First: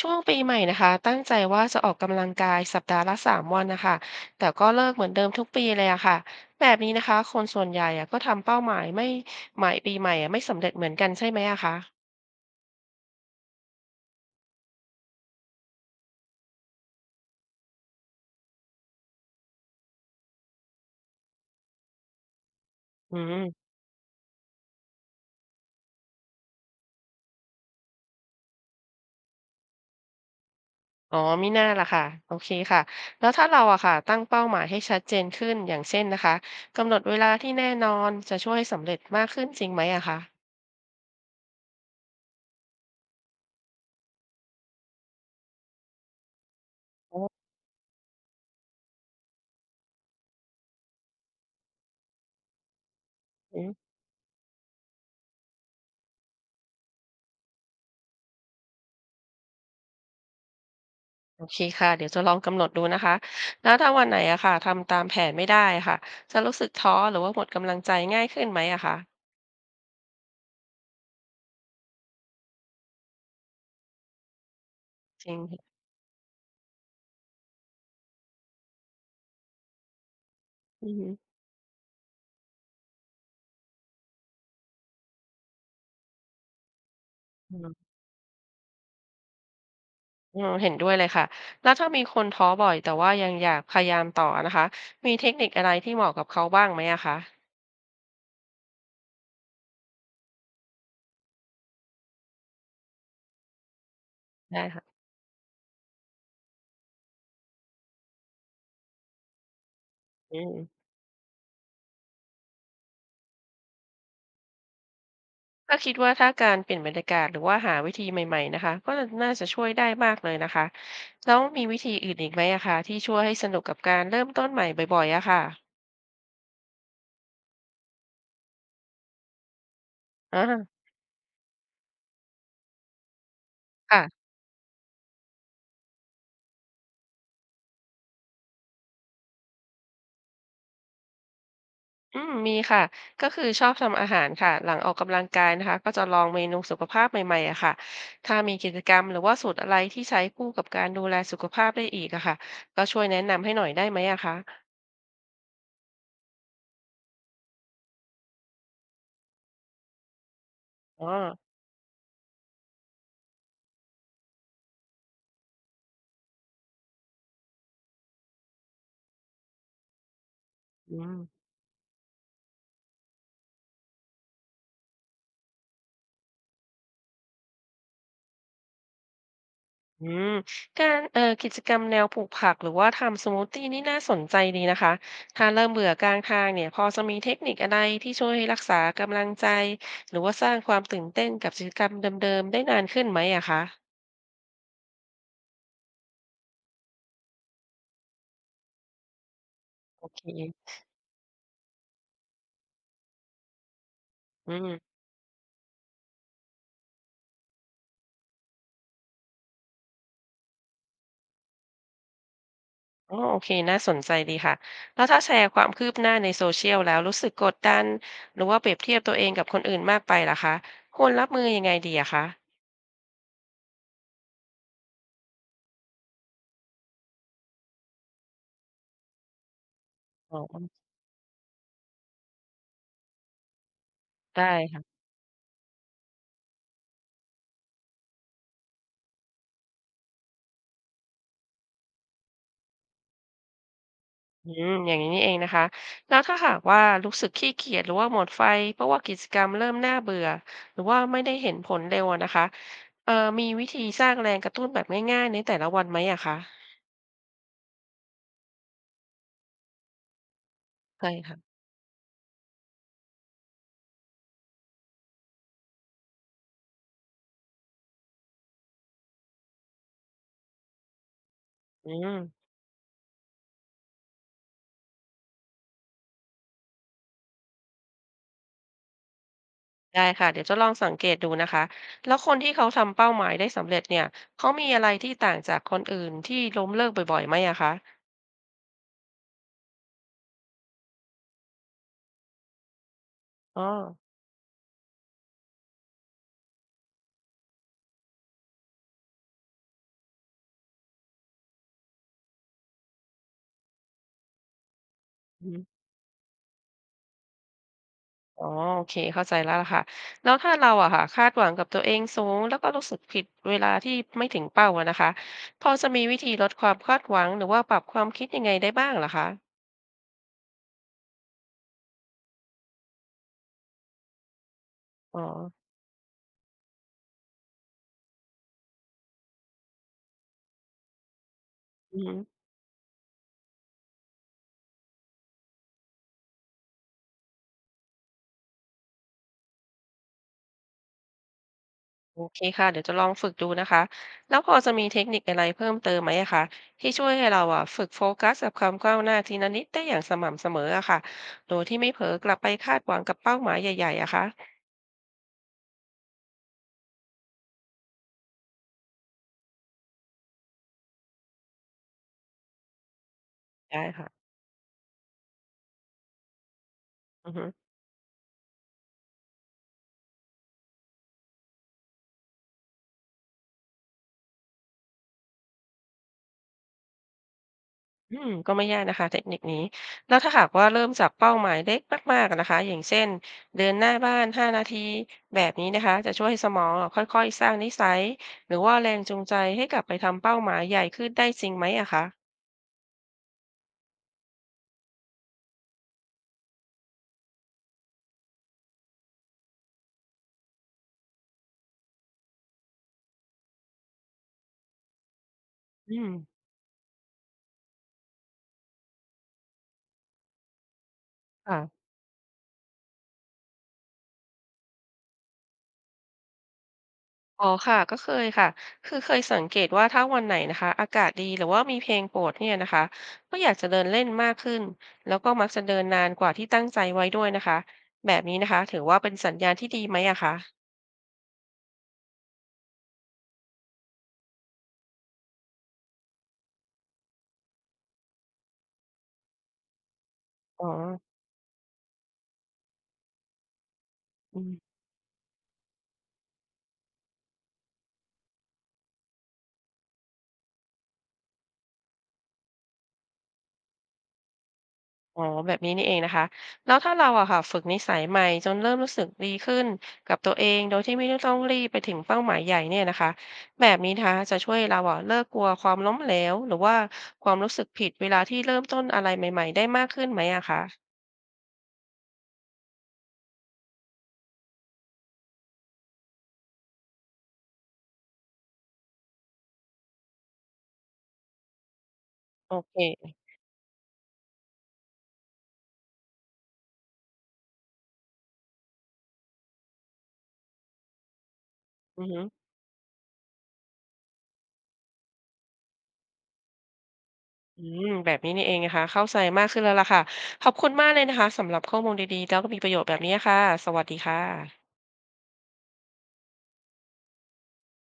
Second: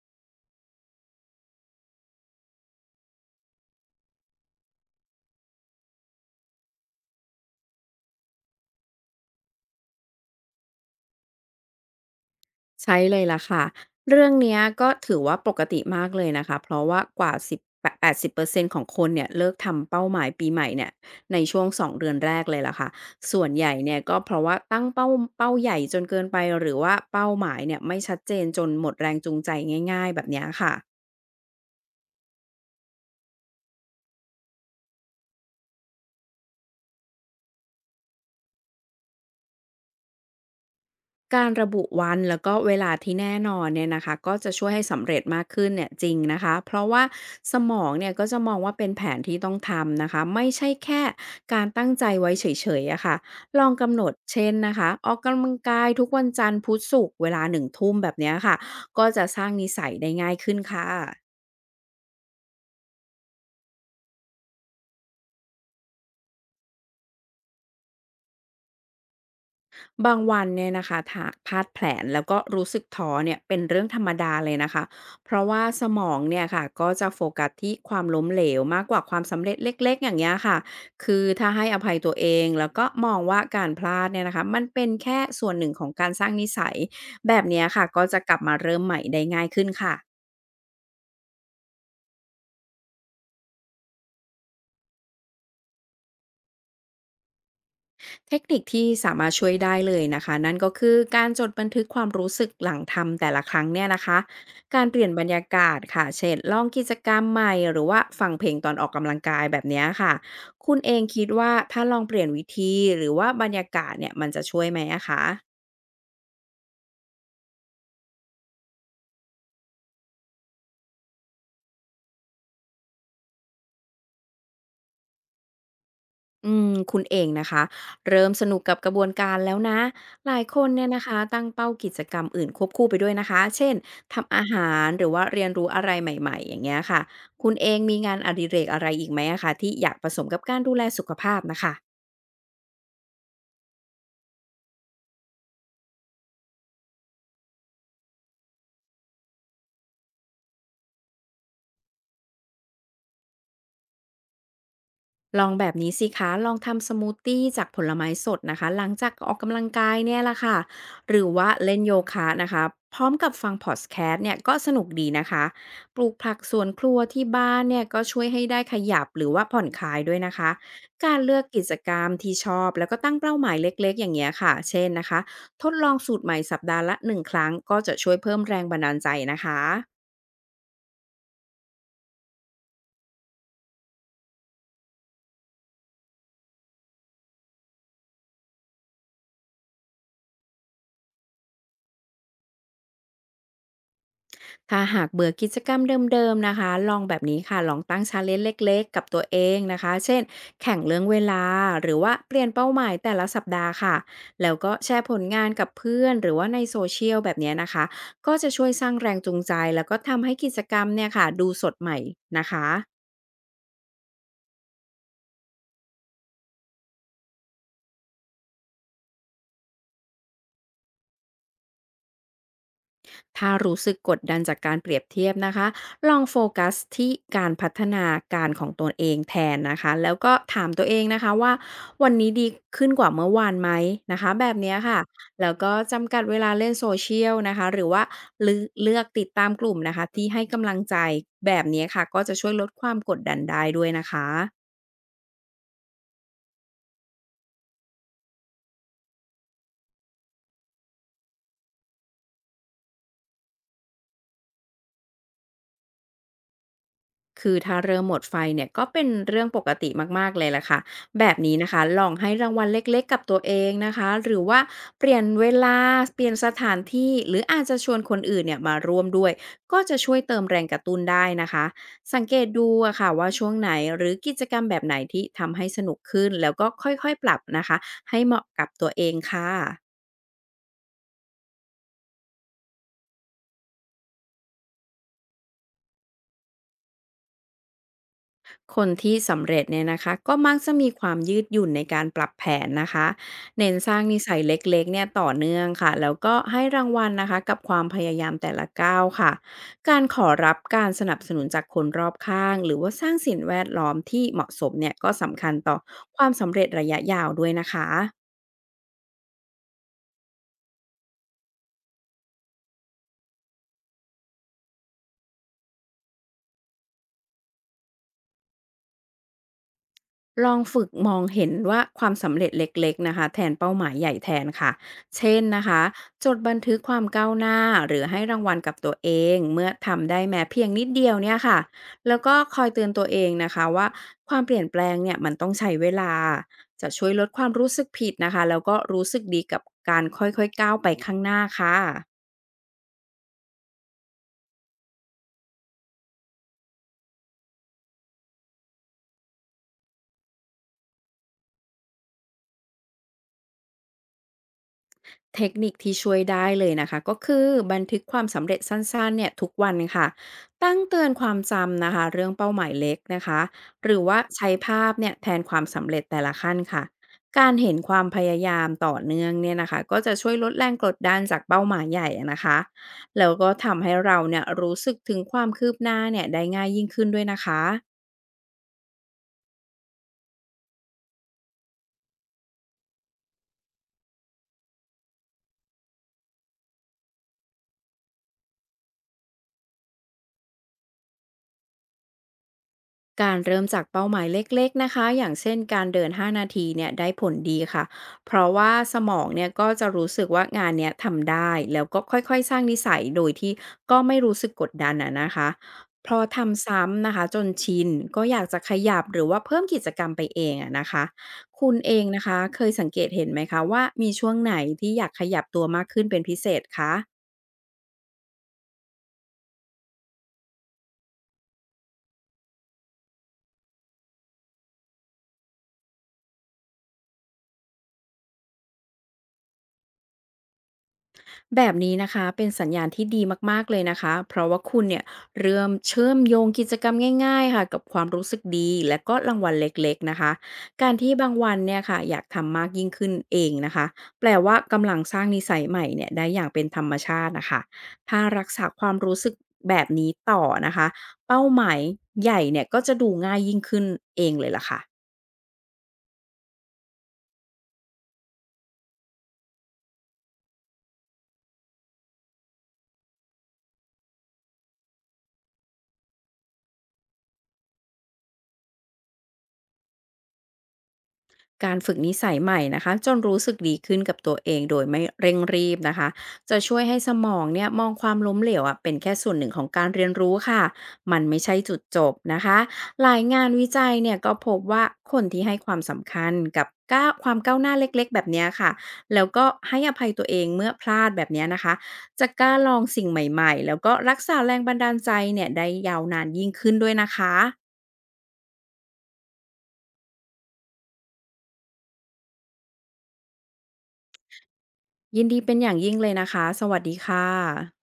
ช่วงปีใหม่นะคะตั้งใจว่าจะออกกำลังกายสัปดาห์ละ3 วันนะคะแต่ก็เลิกเหมือนเดิมทุกปีเลยอะค่ะแบบนี้นะคะคนส่วนใหญ่อะก็ทำเป้าหมายไม่หมายปีใหม่อะไม่สำเร็จเหมือนกันใช่ไหมอะคะใช่เลยล่ะค่ะเรื่องเนี้ยก็ถือว่าปกติมากเลยนะคะเพราะว่ากว่าแปดสิบเปอร์เซ็น80%ของคนเนี่ยเลิกทำเป้าหมายปีใหม่เนี่ยในช่วง2 เดือนแรกเลยล่ะค่ะอืส่วนใหมญ่เนี่ยก็เพราะว่าตั้งเป้าใหญ่จนเกินไปหรือว่าเป้าหมายเนี่ยไม่ชัดเจนจนหมดแรงจูงใจง่ายๆแบบเนี้ยค่ะ อ๋อมิน่าล่ะค่ะโอเคค่ะแล้วถ้าเราอะค่ะตั้งเป้าหมายให้ชัดเจนขึ้นอย่างเช่นนะคะกำหนดเวลาที่แน่นอนจะช่วยสำเร็จมากขึ้นจริงไหมอะคะการระบุวันแล้วก็เวลาที่แน่นอนเนี่ยนะคะก็จะช่วยให้สำเร็จมากขึ้นเนี่ยจริงนะคะเพราะว่าอ๋สมองเนี่ยก็จะมองว่าเป็นแผนที่ต้องทำนะคะไม่ใช่แค่การตั้งใจไว้เฉยๆอะค่ะลองอ กำหนดเช่นนะคะออกกำลังกายทุกวันจันทร์พุธศุกร์เวลา1 ทุ่มแบบเนี้ยค่ะก็จะสร้างนิสัยได้ง่ายขึ้นค่ะ โอเคค่ะเดี๋ยวจะลองกำหนดดูนะคะแล้วถ้าวันไหนอะค่ะทำตามแผนไม่ได้ค่ะจะรู้สึกท้อหรือว่าหมดกำลังใจง่ายขึ้นไหมอะคะบางวันเนี่ยนะคะถากพลาดแผนแล้วก็รู้สึกท้อเนี่ยเป็นเรื่องธรรมดาเลยนะคะจเพริงราะว่าค่ะสมองเนี่ยค่ะก็จะโฟกัสที่ความล้มเหลวมากกว่าความสำเร็จเล็กๆอย่างเงี้ยค่ะอือฮึคือถ้าให้อภัยตัวเองแล้วก็มองว่าการพลาดเนี่ยนะคะมันเป็นแค่ส่วนหนึ่งของการสร้างนิสัยแบบอืเนี้ยมค่ะก็จะกลับมาเริ่มใหม่ได้ง่ายขึ้นค่ะ อืมเห็นด้วยเลยค่ะแล้วถ้ามีคนท้อบ่อยแต่ว่ายังอยากพยายามต่อนะคะมีเทคนิคอะไรที่เหมาะกับเขาบ้างไหมอะคะเทคนิคที่สามารถช่วยได้เลยนะคะนั่นก็คือการจดบันทึกความรู้สึกหลังทำแต่ละครั้งเนี่ยนะคะได้กาค่ะรเปลี่ยนบรรยากาศค่ะเช่นลองกิจกรรมใหม่หรือว่าฟังเพลงตอนออกกำลังกายแบบเนี้ยค่ะอืมคุณเองคิดว่าถ้าลองเปลี่ยนวิธีหรือว่าบรรยากาศเนี่ยมันจะช่วยไหมอะคะ ก็คิดว่าถ้าการเปลี่ยนบรรยากาศหรือว่าหาวิธีใหม่ๆนะคะก็น่าจะช่วยได้มากเลยนะคะแล้วมีวิธีอื่นอีกไหมอะคะที่ช่วยให้สนุกกับการเริ่มต้นใหม่บ่อยๆอะค่ะอืมคุณเองนะคะเริ่มสนุกกับกระบวนการแล้วนะหลายอาคนเนี่ยนะคะตั้งเป้ากิจกรรมอื่นควบคู่ไปด้วยนะคะเช่นค่ะ ทำอาหารหรือว่าเรียนรู้อะไรใหม่ๆอย่างเงี้ยค่ะคุณเองมีงานอดิเรกอะไรอีกไหมอะคะที่อยากผสมกับการดูแลสุขภาพนะคะ อืมมีค่ะก็คือชอบทำอาหารค่ะหลังออกกำลังกายนะคะก็จะลองเมนูสุขภาพใหม่ๆอะค่ะถ้ามีกิจกรรมหรือว่าสูตรอะไรที่ใช้คู่กับการดูแลสุขภาพได้อีกอะค่ะก็ช่วยแนะนำให้หน่อยได้ไหมอะคะลองแบบนี้สิคะลองทำสมูทตีจากผลไม้สดนะคะหลังจากออกกำลังกายเนี่ยละค่ะอ๋อหรือว่าเล่นโยคะนะคะพร้อมกับฟังพอดแคสต์เนี่ยก็สนุกดีนะคะปลูกผักสวนครัวที่บ้านเนี่ยก็ช่วยให้ได้ขยับหรือว่าผ่อนคลายด้วยนะคะอืการมเลือกกิจกรรมที่ชอบแล้วก็ตั้งเป้าหมายเล็กๆอย่างเงี้ยค่ะเช่นนะคะทดลองสูตรใหม่สัปดาห์ละ1 ครั้งก็จะช่วยเพิ่มแรงบันดาลใจนะคะ อืมการกิจกรรมแนวปลูกผักหรือว่าทำสมูทตี้นี่น่าสนใจดีนะคะถ้าเริ่มเบื่อกลางทางเนี่ยพอจะมีเทคนิคอะไรที่ช่วยให้รักษากำลังใจหรือว่าสร้างความตื่นเต้นกับกิจกรรมเดิมๆได้นานขึ้นไหมอะคะค่ะหากเบื่อกิจกรรมเดิมๆนะคะลองแบบนี้ค่ะลองตั้งชาเลนจ์เล็กๆกับตัวเองนะคะโอเช่เคน แข่งเรื่องเวลา หรือว่าเปลี่ยนเป้าหมายแต่ละสัปดาห์ค่ะแล้อืวม ก็แชร์ผลงานกับเพื่อนหรือว่าในโซเชียลแบบเนี้ยนะคะก็จะช่วยสร้างแรงจูงใจแล้วก็ทำให้กิจกรรมเนี่ยค่ะดูสดใหม่นะคะ อ๋อโอเค น่าสนใจดีค่ะ แล้วถ้าแชร์ความคืบหน้าในโซเชียลแล้วรู้สึกกดดันหรือว่าเปรียบเทียบตัวเองกับคนอื่นมากไปล่ะคะควรรับมือยังไงดีอะคะถ้ารู้สึกกดดันจากการเปรียบเทียบนะคะลองโฟกัสที่การพัฒนาการของตัวเองแทนนะคะแล้วก็อ๋อถามตัวเองนะคะว่าวันนี้ดีขึ้นกว่าเมื่อวานไหมนะคะแบได้บเนี้ยค่ะค่ะแล้วก็จำกัดเวลาเล่นโซเชียลนะคะหรือว่าเลืเลือกติดตามกลุ่มนะคะที่ให้กำลังใจแบบนี้ค่ะก็จะช่วยลดความกดดันได้ด้วยนะคะ อืมอย่างนี้นี่เองนะคะ แล้วถ้าหากว่ารู้สึกขี้เกียจหรือว่าหมดไฟเพราะว่ากิจกรรมเริ่มน่าเบื่อหรือว่าไม่ได้เห็นผลเร็วอะนะคะเอ่อมีวิธีสร้างแรงกระตุ้นแบบง่ายๆในแต่ละวันไหมอะคะคือถ้าเริ่มหมดไฟเนี่ยก็เป็นเรื่องปกติมากๆเลยแหละค่ะใช่แบบค่ะนี้นะคะลองให้รางวัลเล็กๆกับตัวเองนะคะหรือว่าเปลี่ยนเวลาเปลี่ยนสถานที่หรืออาจจะชวนคนอื่นเนี่ยมาร่วมด้วยก็จะช่วยเติมแรงกระตุ้นได้นะคะอืม สังเกตดูอะค่ะว่าช่วงไหนหรือกิจกรรมแบบไหนที่ทำให้สนุกขึ้นแล้วก็ค่อยๆปรับนะคะให้เหมาะกับตัวเองค่ะ ได้ค่ะเดี๋ยวจะลองสังเกตดูนะคะแล้วคนที่เขาทำเป้าหมายได้สำเร็จเนี่ยเขามีอะไรที่ต่างจากคนอื่นที่ล้มเลิกบ่อยๆไหมอะคะคนที่สำเร็จเนี่ยนะคะก็มักจะมีความยืดหยุ่นในการปรับแผนนะคะอ๋อเน้นสร้างนิสัยเล็กๆเนี่ยต่อเนื่องค่ะแล้วก็ให้รางวัลนะคะกับความพยายามแต่ละก้าวค่ะการขอรับการสนับสนุนจากคนรอบข้างหรือว่าสร้างสิ่งแวดล้อมที่เหมาะสมเนี่ยก็สำอืคัญอต่อความสำเร็จระยะยาวด้วยนะคะ อ๋อโอเคเข้าใจแล้วล่ะค่ะแล้วถ้าเราอะค่ะคาดหวังกับตัวเองสูงแล้วก็รู้สึกผิดเวลาที่ไม่ถึงเป้าอะนะคะพอจะมีวิธีลดความคาดหวังหรือว่าปรับความคิดยังไงได้บ้างเหรอคะลองฝึกมองเห็นว่าความสำเร็จเล็กๆนะคะแทนเป้าหมายใหญ่แทนค่ะอ๋อเช่นนะคะจดบันทึกความก้าวหน้าหรือให้รางวัลกับตัวเองเมื่อทำได้แม้เพียงนิดเดียวเนี่ยค่ะอืแล้ม วก็คอยเตือนตัวเองนะคะว่าความเปลี่ยนแปลงเนี่ยมันต้องใช้เวลาจะช่วยลดความรู้สึกผิดนะคะแล้วก็รู้สึกดีกับการค่อยๆก้าวไปข้างหน้าค่ะ โอเคค่ะเดี๋ยวจะลองฝึกดูนะคะแล้วพอจะมีเทคนิคอะไรเพิ่มเติมไหมอะคะที่ช่วยให้เราอะฝึกโฟกัสกับความก้าวหน้าทีละนิดได้อย่างสม่ำเสมออะค่ะโดยที่ไม่เผลอกลับไปคาดหวังกับเป้าหมายใหญ่ๆอะคะเทคนิคที่ช่วยได้เลยนะคะก็คือบันทึกความสำเร็จสั้นๆเนี่ยทุกวันค่ะตั้งเตือนความจำนะคะเรื่องเป้าหมายเล็กนะคะได้หรือค่ะว่าใช้ภาพเนี่ยแทนความสำเร็จแต่ละขั้นค่ะอือฮึการเห็นความพยายามต่อเนื่องเนี่ยนะคะก็จะช่วยลดแรงกดดันจากเป้าหมายใหญ่อะนะคะแล้วก็ทำให้เราเนี่ยรู้สึกถึงความคืบหน้าเนี่ยได้ง่ายยิ่งขึ้นด้วยนะคะ อืมก็ไม่ยากนะคะเทคนิคนี้แล้วถ้าหากว่าเริ่มจากเป้าหมายเล็กมากๆอะนะคะอย่างเช่นเดินหน้าบ้าน5 นาทีแบบนี้นะคะจะช่วยให้สมองอะค่อยๆสร้างนิสัยหรือว่าแรงจูงใจให้กลับไปทำเป้าหมายใหญ่ขึ้นได้จริงไหมอะคะการเริ่มจากเป้าหมายเล็กๆนะคะอย่างเช่นการเดิน 5 นาทีเนี่ยได้ผลดีค่ะเพราะว่าสมองเนี่ยก็จะรู้สึกว่างานเนี้ยทำได้แล้วก็ค่อยๆสร้างนิสัยโดยที่ก็ไม่รู้สึกกดดันอะนะคะอืพมอทำซ้ำนะคะจนชินก็อยากจะขยับหรือว่าเพิ่มกิจกรรมไปเองอะนะคะค่ะ คุณเองนะคะเคยสังเกตเห็นไหมคะว่ามีช่วงไหนที่อยากขยับตัวมากขึ้นเป็นพิเศษคะ อ๋อค่ะก็เคยค่ะคือเคยสังเกตว่าถ้าวันไหนนะคะอากาศดีหรือว่ามีเพลงโปรดเนี่ยนะคะก็อยากจะเดินเล่นมากขึ้นแล้วก็มักจะเดินนานกว่าที่ตั้งใจไว้ด้วยนะคะแบบนี้นะคะถือว่าเป็นสัญญาณที่ดีไหมอะคะแบบนี้นะคะเป็นสัญญาณที่ดีมากๆเลยนะคะเพราะว่าคุณเนี่ยเริ่มเชื่อมโยงกิจกรรมง่ายๆค่ะกับความรู้สึกดีและก็รางวัลเล็กๆนะคะอ๋อ การที่บางวันเนี่ยค่ะอยากทำมากยิ่งขึ้นเองนะคะแปลว่ากำลังสร้างนิสัยใหม่เนี่ยได้อย่างเป็นธรรมชาตินะคะถ้ารักษาความรู้สึกแบบนี้ต่อนะคะเป้าหมายใหญ่เนี่ยก็จะดูง่ายยิ่งขึ้นเองเลยล่ะค่ะ อ๋อแบบนี้นี่เองนะคะแล้วถ้าเราอะค่ะฝึกนิสัยใหม่จนเริ่มรู้สึกดีขึ้นกับตัวเองโดยที่ไม่ต้องรีบไปถึงเป้าหมายใหญ่เนี่ยนะคะแบบนี้นะคะจะช่วยเราอะเลิกกลัวความล้มเหลวหรือว่าความรู้สึกผิดเวลาที่เริ่มต้นอะไรใหม่ๆได้มากขึ้นไหมอะคะการฝึกนิสัยใหม่นะคะจนรู้สึกดีขึ้นกับตัวเองโดยไม่เร่งรีบนะคะจะช่วยให้สมองเนี่ยมองความล้มเหลวอะเป็นแค่ส่วนหนึ่งของการเรียนรู้ค่ะมันไม่ใช่จุดจบนะโอคะหลาเคยงานวิจัยเนี่ยก็พบว่าคนที่ให้ความสำคัญกับก้าวความก้าวหน้าเล็กๆแบบเนี้ยค่ะแล้วก็ให้อภัยตัวเองเมื่อพลาดแบบเนี้ยนะคะอือฮึจะกล้าลองสิ่งใหม่ๆแล้วก็รักษาแรงบันดาลใจเนี่ยได้ยาวนานยิ่งขึ้นด้วยนะคะอืมแบบนี้นี่เองนะคะเข้าใจมากขึ้นแล้วล่ะค่ะขอบคุณมากเลยนะคะสำหรับข้อมูลดีๆแล้วก็มีประโยชน์แบบนี้ค่ะสวัสดีค่ะยินดีเป็นอย่างยิ่งเลยนะคะสวัสดีค่ะ